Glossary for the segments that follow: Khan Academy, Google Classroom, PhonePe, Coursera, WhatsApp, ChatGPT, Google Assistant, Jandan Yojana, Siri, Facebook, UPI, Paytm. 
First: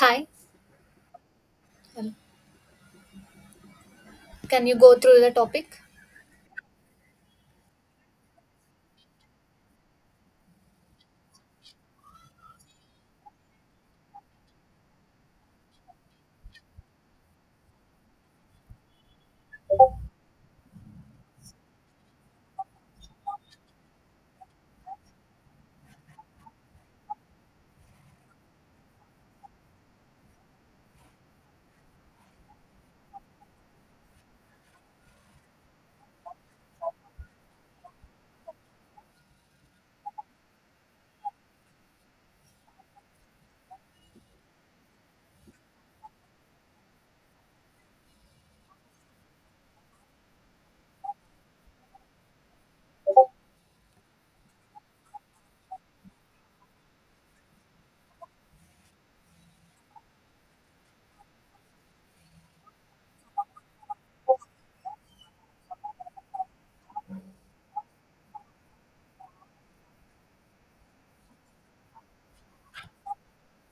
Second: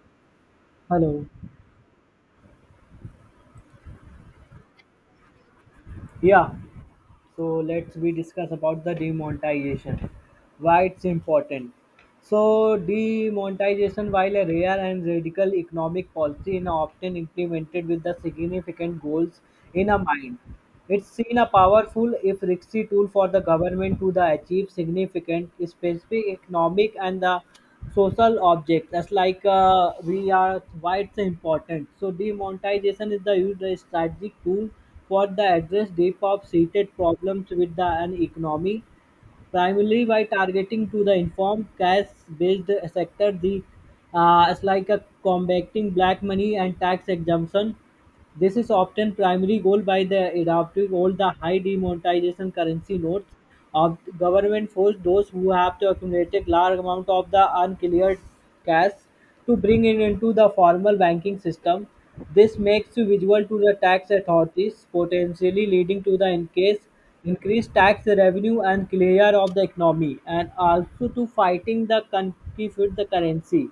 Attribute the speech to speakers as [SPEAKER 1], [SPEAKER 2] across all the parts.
[SPEAKER 1] Hi,
[SPEAKER 2] Hello.
[SPEAKER 1] um, can you go through the topic?
[SPEAKER 2] Yeah. So let's we discuss about the demonetization. Why it's important. So demonetization, while a rare and radical economic policy, is often implemented with the significant goals in a mind. It's seen a powerful, if risky, tool for the government to the achieve significant specific economic and the social objects. That's like we are why it's important. So demonetization is the used as strategic tool for the address deep of seated problems with the an economy, primarily by targeting to the informed cash-based sector. The It's like a combating black money and tax exemption. This is often primary goal by the adoptive all the high demonetization currency notes of government forced those who have to accumulate large amount of the uncleared cash to bring it into the formal banking system. This makes you visible to the tax authorities, potentially leading to the increased tax revenue and clear of the economy and also to fighting the counterfeit the currency.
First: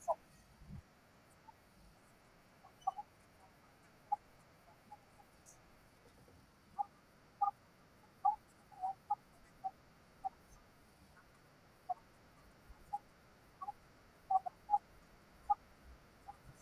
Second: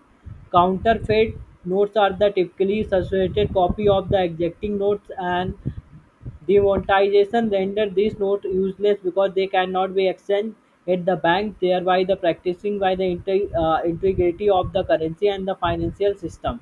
[SPEAKER 2] Counterfeit notes are the typically substituted copy of the existing notes, and demonetization renders these notes useless because they cannot be exchanged at the bank, thereby the practicing by the integrity of the currency and the financial system.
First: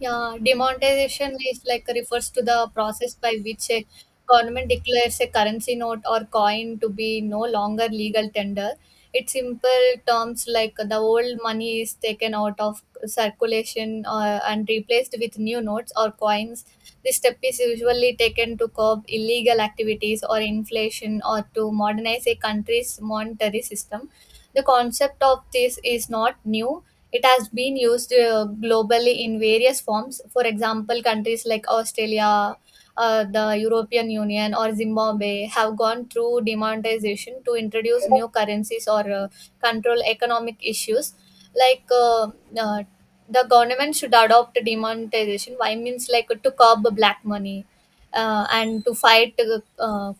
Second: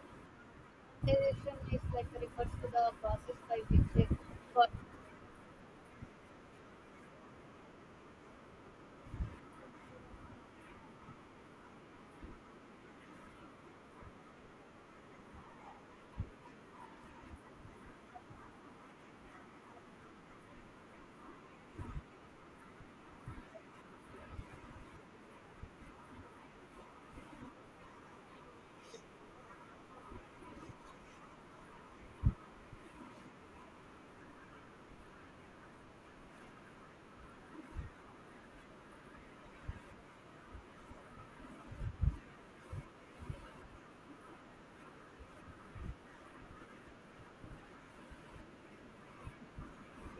[SPEAKER 1] Yeah, demonetization is like refers to the process by which a government declares a currency note or coin to be no longer legal tender. It's simple terms like the old money is taken out of circulation, and replaced with new notes or coins. This step is usually taken to curb illegal activities or inflation or to modernize a country's monetary system. The concept of this is not new. It has been used globally in various forms. For example, countries like Australia, the European Union, or Zimbabwe have gone through demonetization to introduce new currencies or control economic issues like uh, the government should adopt demonetization why means like to curb black money and to fight uh,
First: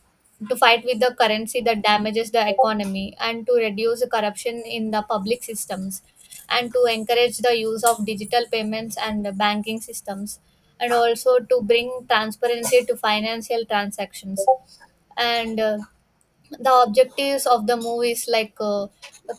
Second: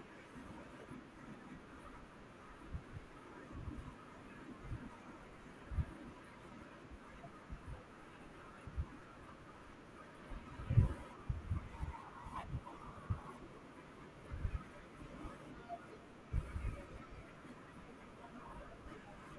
[SPEAKER 1] to fight with the currency that damages the economy and to reduce corruption in the public systems and to encourage the use of digital payments and the banking systems and also to bring transparency to financial transactions. And The objectives of the movie is like,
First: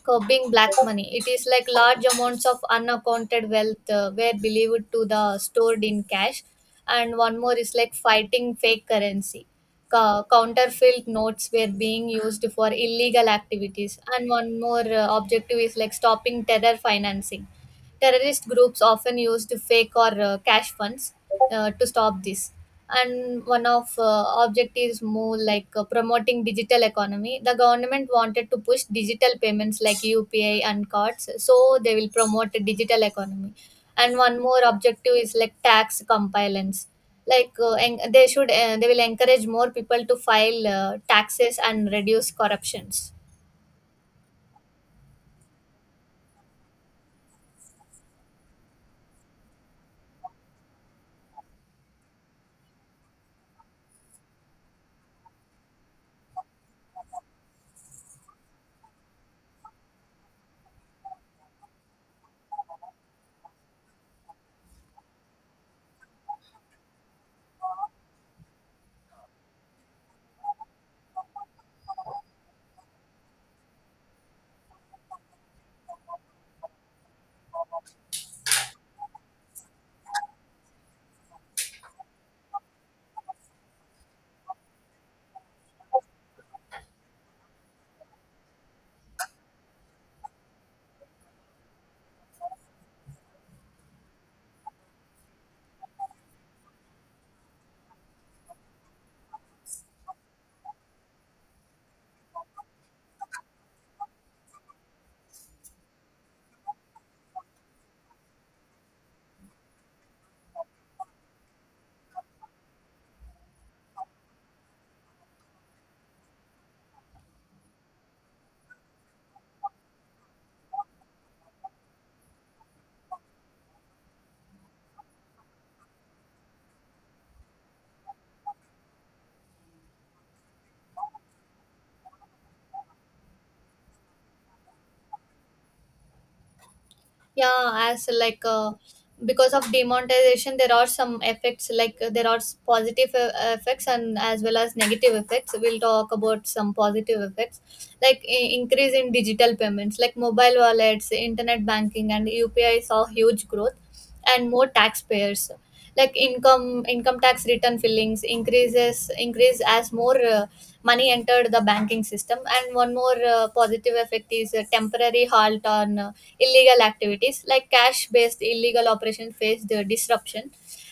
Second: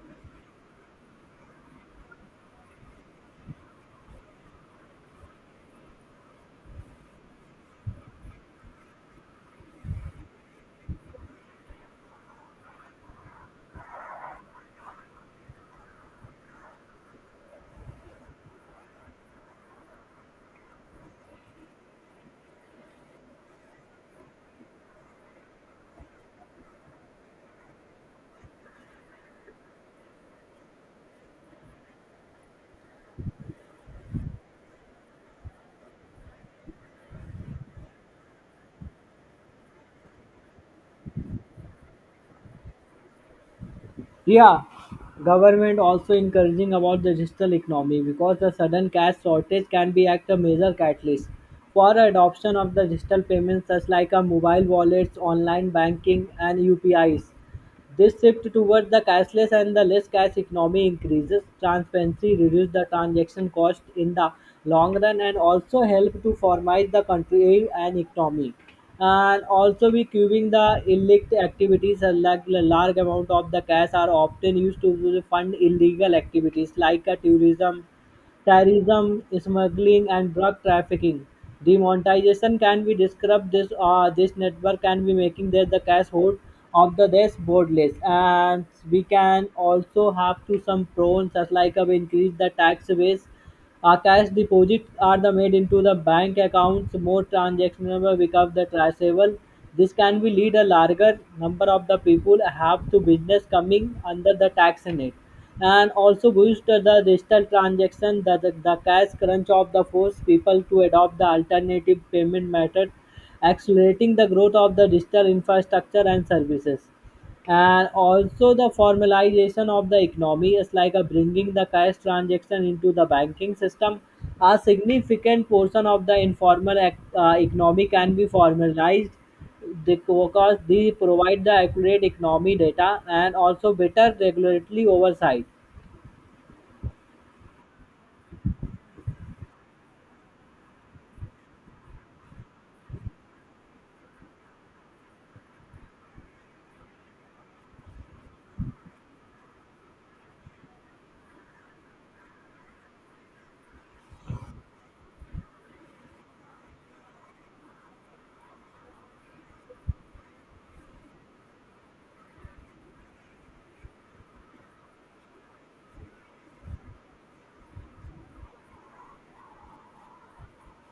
[SPEAKER 1] curbing black money, it is like large amounts of unaccounted wealth were believed to the stored in cash. And one more is like fighting fake currency. Counterfeit notes were being used for illegal activities. And one more, objective is like stopping terror financing. Terrorist groups often used fake or cash funds to stop this. And one of objectives more like, promoting digital economy. The government wanted to push digital payments like UPI and cards, so they will promote a digital economy. And one more objective is like tax compliance, like they will encourage more people to file taxes and reduce corruptions.
[SPEAKER 2] Yeah, government also encouraging about the digital economy because the sudden cash shortage can be act a major catalyst for adoption of the digital payments such like a mobile wallets, online banking, and UPIs. This shift towards the cashless and the less cash economy increases transparency, reduces the transaction cost in the long run, and also help to formalize the country and economy. And also, we curbing the illicit activities. Like a large amount of the cash are often used to fund illegal activities like tourism, terrorism, smuggling, and drug trafficking. Demonetization can be described this network can be making that the cash hold of the desk borderless, and we can also have to some prawns as like a increase the tax base. Cash deposits are the made into the bank accounts, more transactions become the traceable. This can be lead a larger number of the people have to business coming under the tax in it. And also boost the digital transaction, the cash crunch of the force people to adopt the alternative payment method, accelerating the growth of the digital infrastructure and services, and also the formalization of the economy is like a bringing the cash transaction into the banking system. A significant portion of the informal economy can be formalized because they provide the accurate economy data and also better regulatory oversight.
[SPEAKER 1] Yeah as like Because of demonetization there are some effects, like, positive effects and as well as negative effects. We'll talk about some positive effects, like increase in digital payments like mobile wallets, internet banking, and upi saw huge growth, and more taxpayers, like income tax return fillings increase as more money entered the banking system. And one more positive effect is a temporary halt on illegal activities, like cash based illegal operation faced disruption.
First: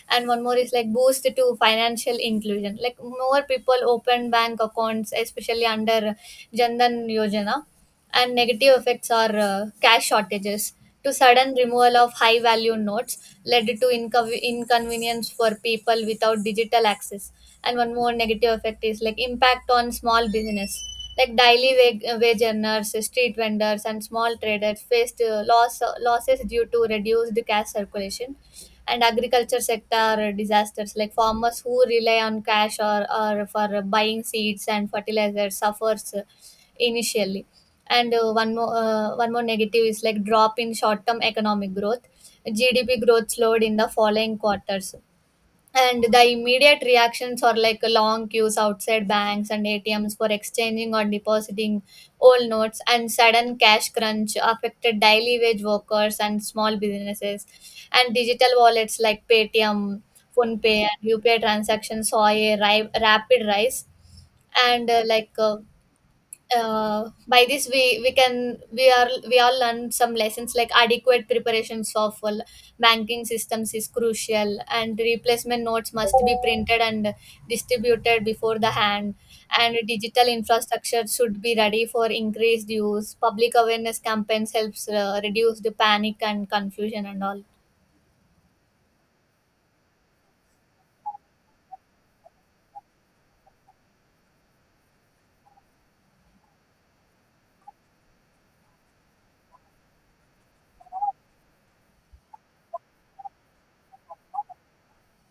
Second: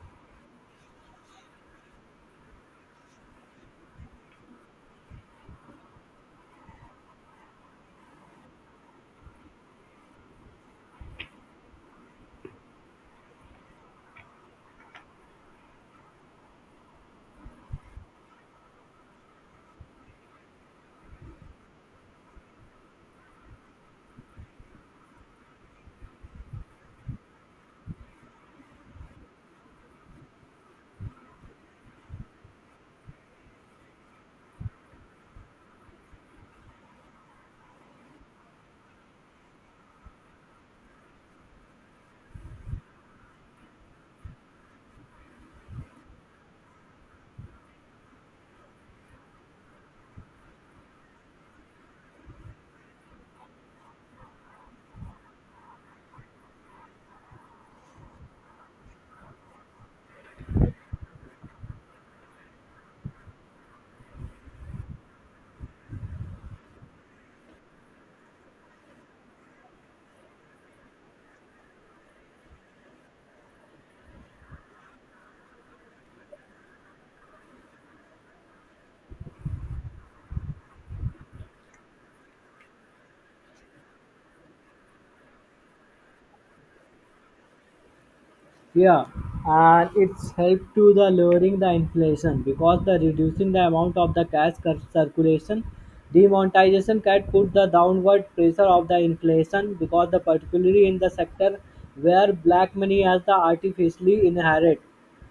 [SPEAKER 1] And one more is like boost to financial inclusion. Like more people open bank accounts, especially under Jandan Yojana. And negative effects are, cash shortages to sudden removal of high value notes led to inconvenience for people without digital access. And one more negative effect is like impact on small business, like daily wage earners, street vendors, and small traders faced losses due to reduced cash circulation. And agriculture sector disasters, like farmers who rely on cash or for buying seeds and fertilizers suffers initially. And one more negative is like drop in short term economic growth. GDP growth slowed in the following quarters. And the immediate reactions are like long queues outside banks and ATMs for exchanging or depositing old notes, and sudden cash crunch affected daily wage workers and small businesses. And digital wallets like Paytm, PhonePe, and UPI transactions saw a rapid rise. And like By this we can we are we all learn some lessons, like adequate preparations of well, banking systems is crucial, and replacement notes must be printed and distributed before the hand, and digital infrastructure should be ready for increased use. Public awareness campaigns helps reduce the panic and confusion and all.
[SPEAKER 2] Yeah, and it's helped to the lowering the inflation because the reducing the amount of the cash circulation, demonetization can put the downward pressure of the inflation, because the particularly in the sector where black money has the artificially inherit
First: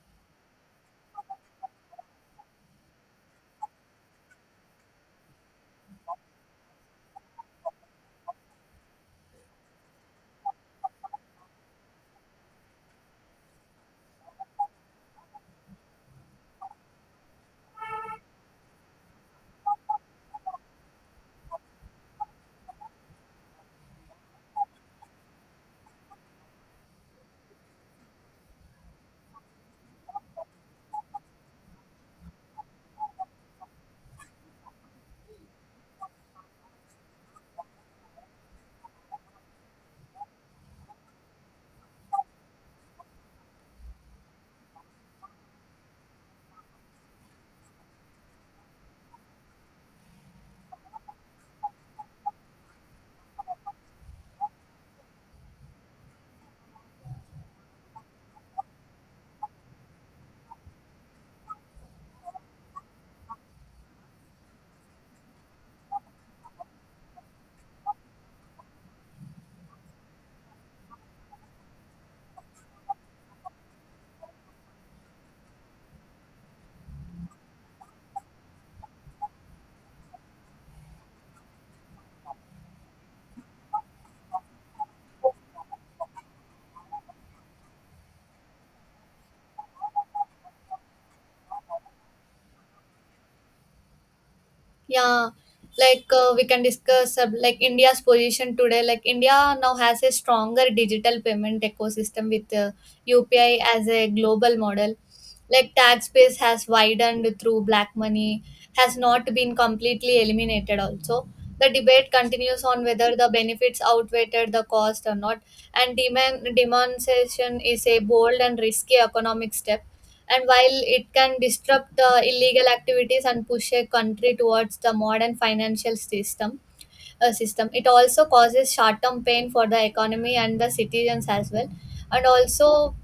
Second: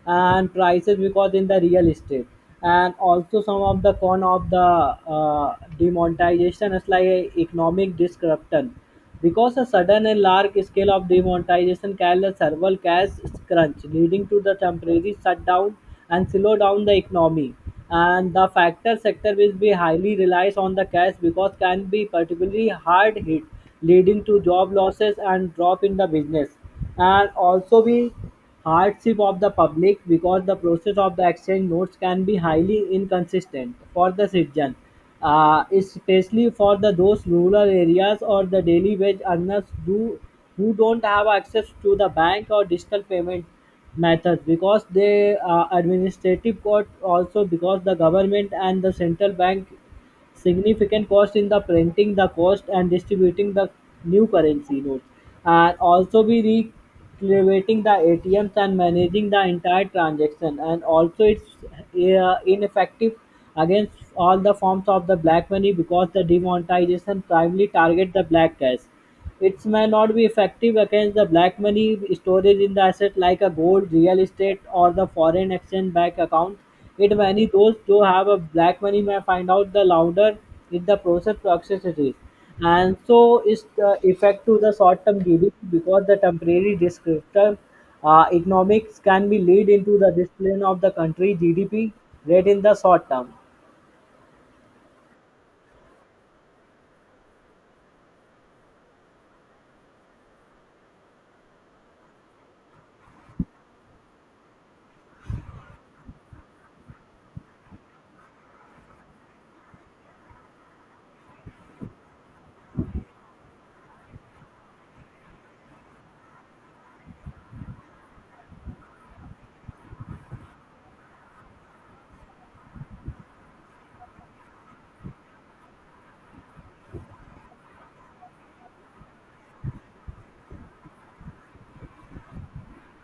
[SPEAKER 2] and prices because in the real estate. And also some of the con of the demonetization is like a economic disruption, because a sudden and large scale of demonetization can the several cash crunch leading to the temporary shutdown and slow down the economy, and the factor sector will be highly relies on the cash because can be particularly hard hit leading to job losses and drop in the business. And also be hardship of the public, because the process of the exchange notes can be highly inconsistent for the citizen, especially for the those rural areas or the daily wage earners do, who don't have access to the bank or digital payment methods. Because the administrative court, also because the government and the central bank significant cost in the printing the cost and distributing the new currency notes, and also be recreating the ATMs and managing the entire transaction. And also it's ineffective against all the forms of the black money, because the demonetization primarily target the black cash. It may not be effective against the black money storage in the asset like a gold, real estate, or the foreign exchange bank account. It many those who have a black money may find out the louder in the process to access it is. And so it's the effect to the short-term GDP, because the temporary descriptor economics can be lead into the discipline of the country GDP rate in the short term.
[SPEAKER 1] Yeah, like, we can discuss, like India's position today. Like India now has a stronger digital payment ecosystem with UPI as a global model. Like tax base has widened through black money, has not been completely eliminated. Also, the debate continues on whether the benefits outweighed the cost or not, and demand demonetization is a bold and risky economic step, and while it can disrupt the illegal activities and push a country towards the modern financial system, it also causes short-term pain for the economy and the citizens as well. And also,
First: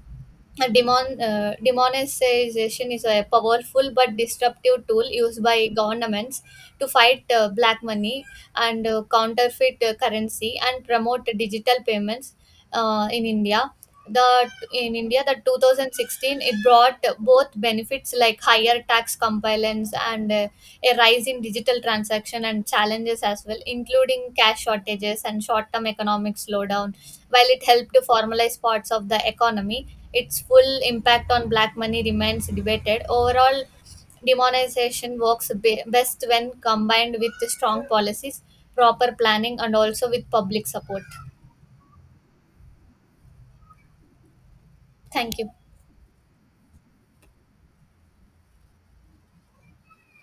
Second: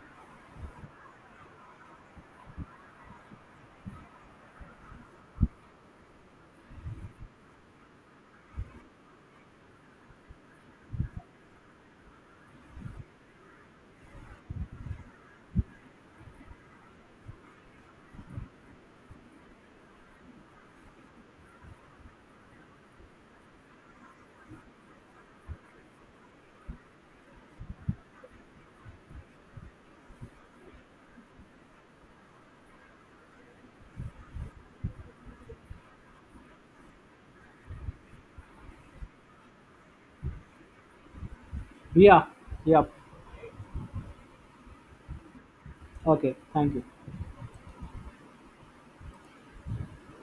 [SPEAKER 1] demonetization is a powerful but disruptive tool used by governments to fight black money and counterfeit currency and promote digital payments in India. In India, the 2016, it brought both benefits like higher tax compliance and, a rise in digital transaction, and challenges as well, including cash shortages and short-term economic slowdown. While it helped to formalize parts of the economy, its full impact on black money remains debated. Overall, demonization works best when combined with strong policies, proper planning, and also with public support.
[SPEAKER 2] Yeah, yeah.
[SPEAKER 1] Thank you.
[SPEAKER 2] Okay, thank you.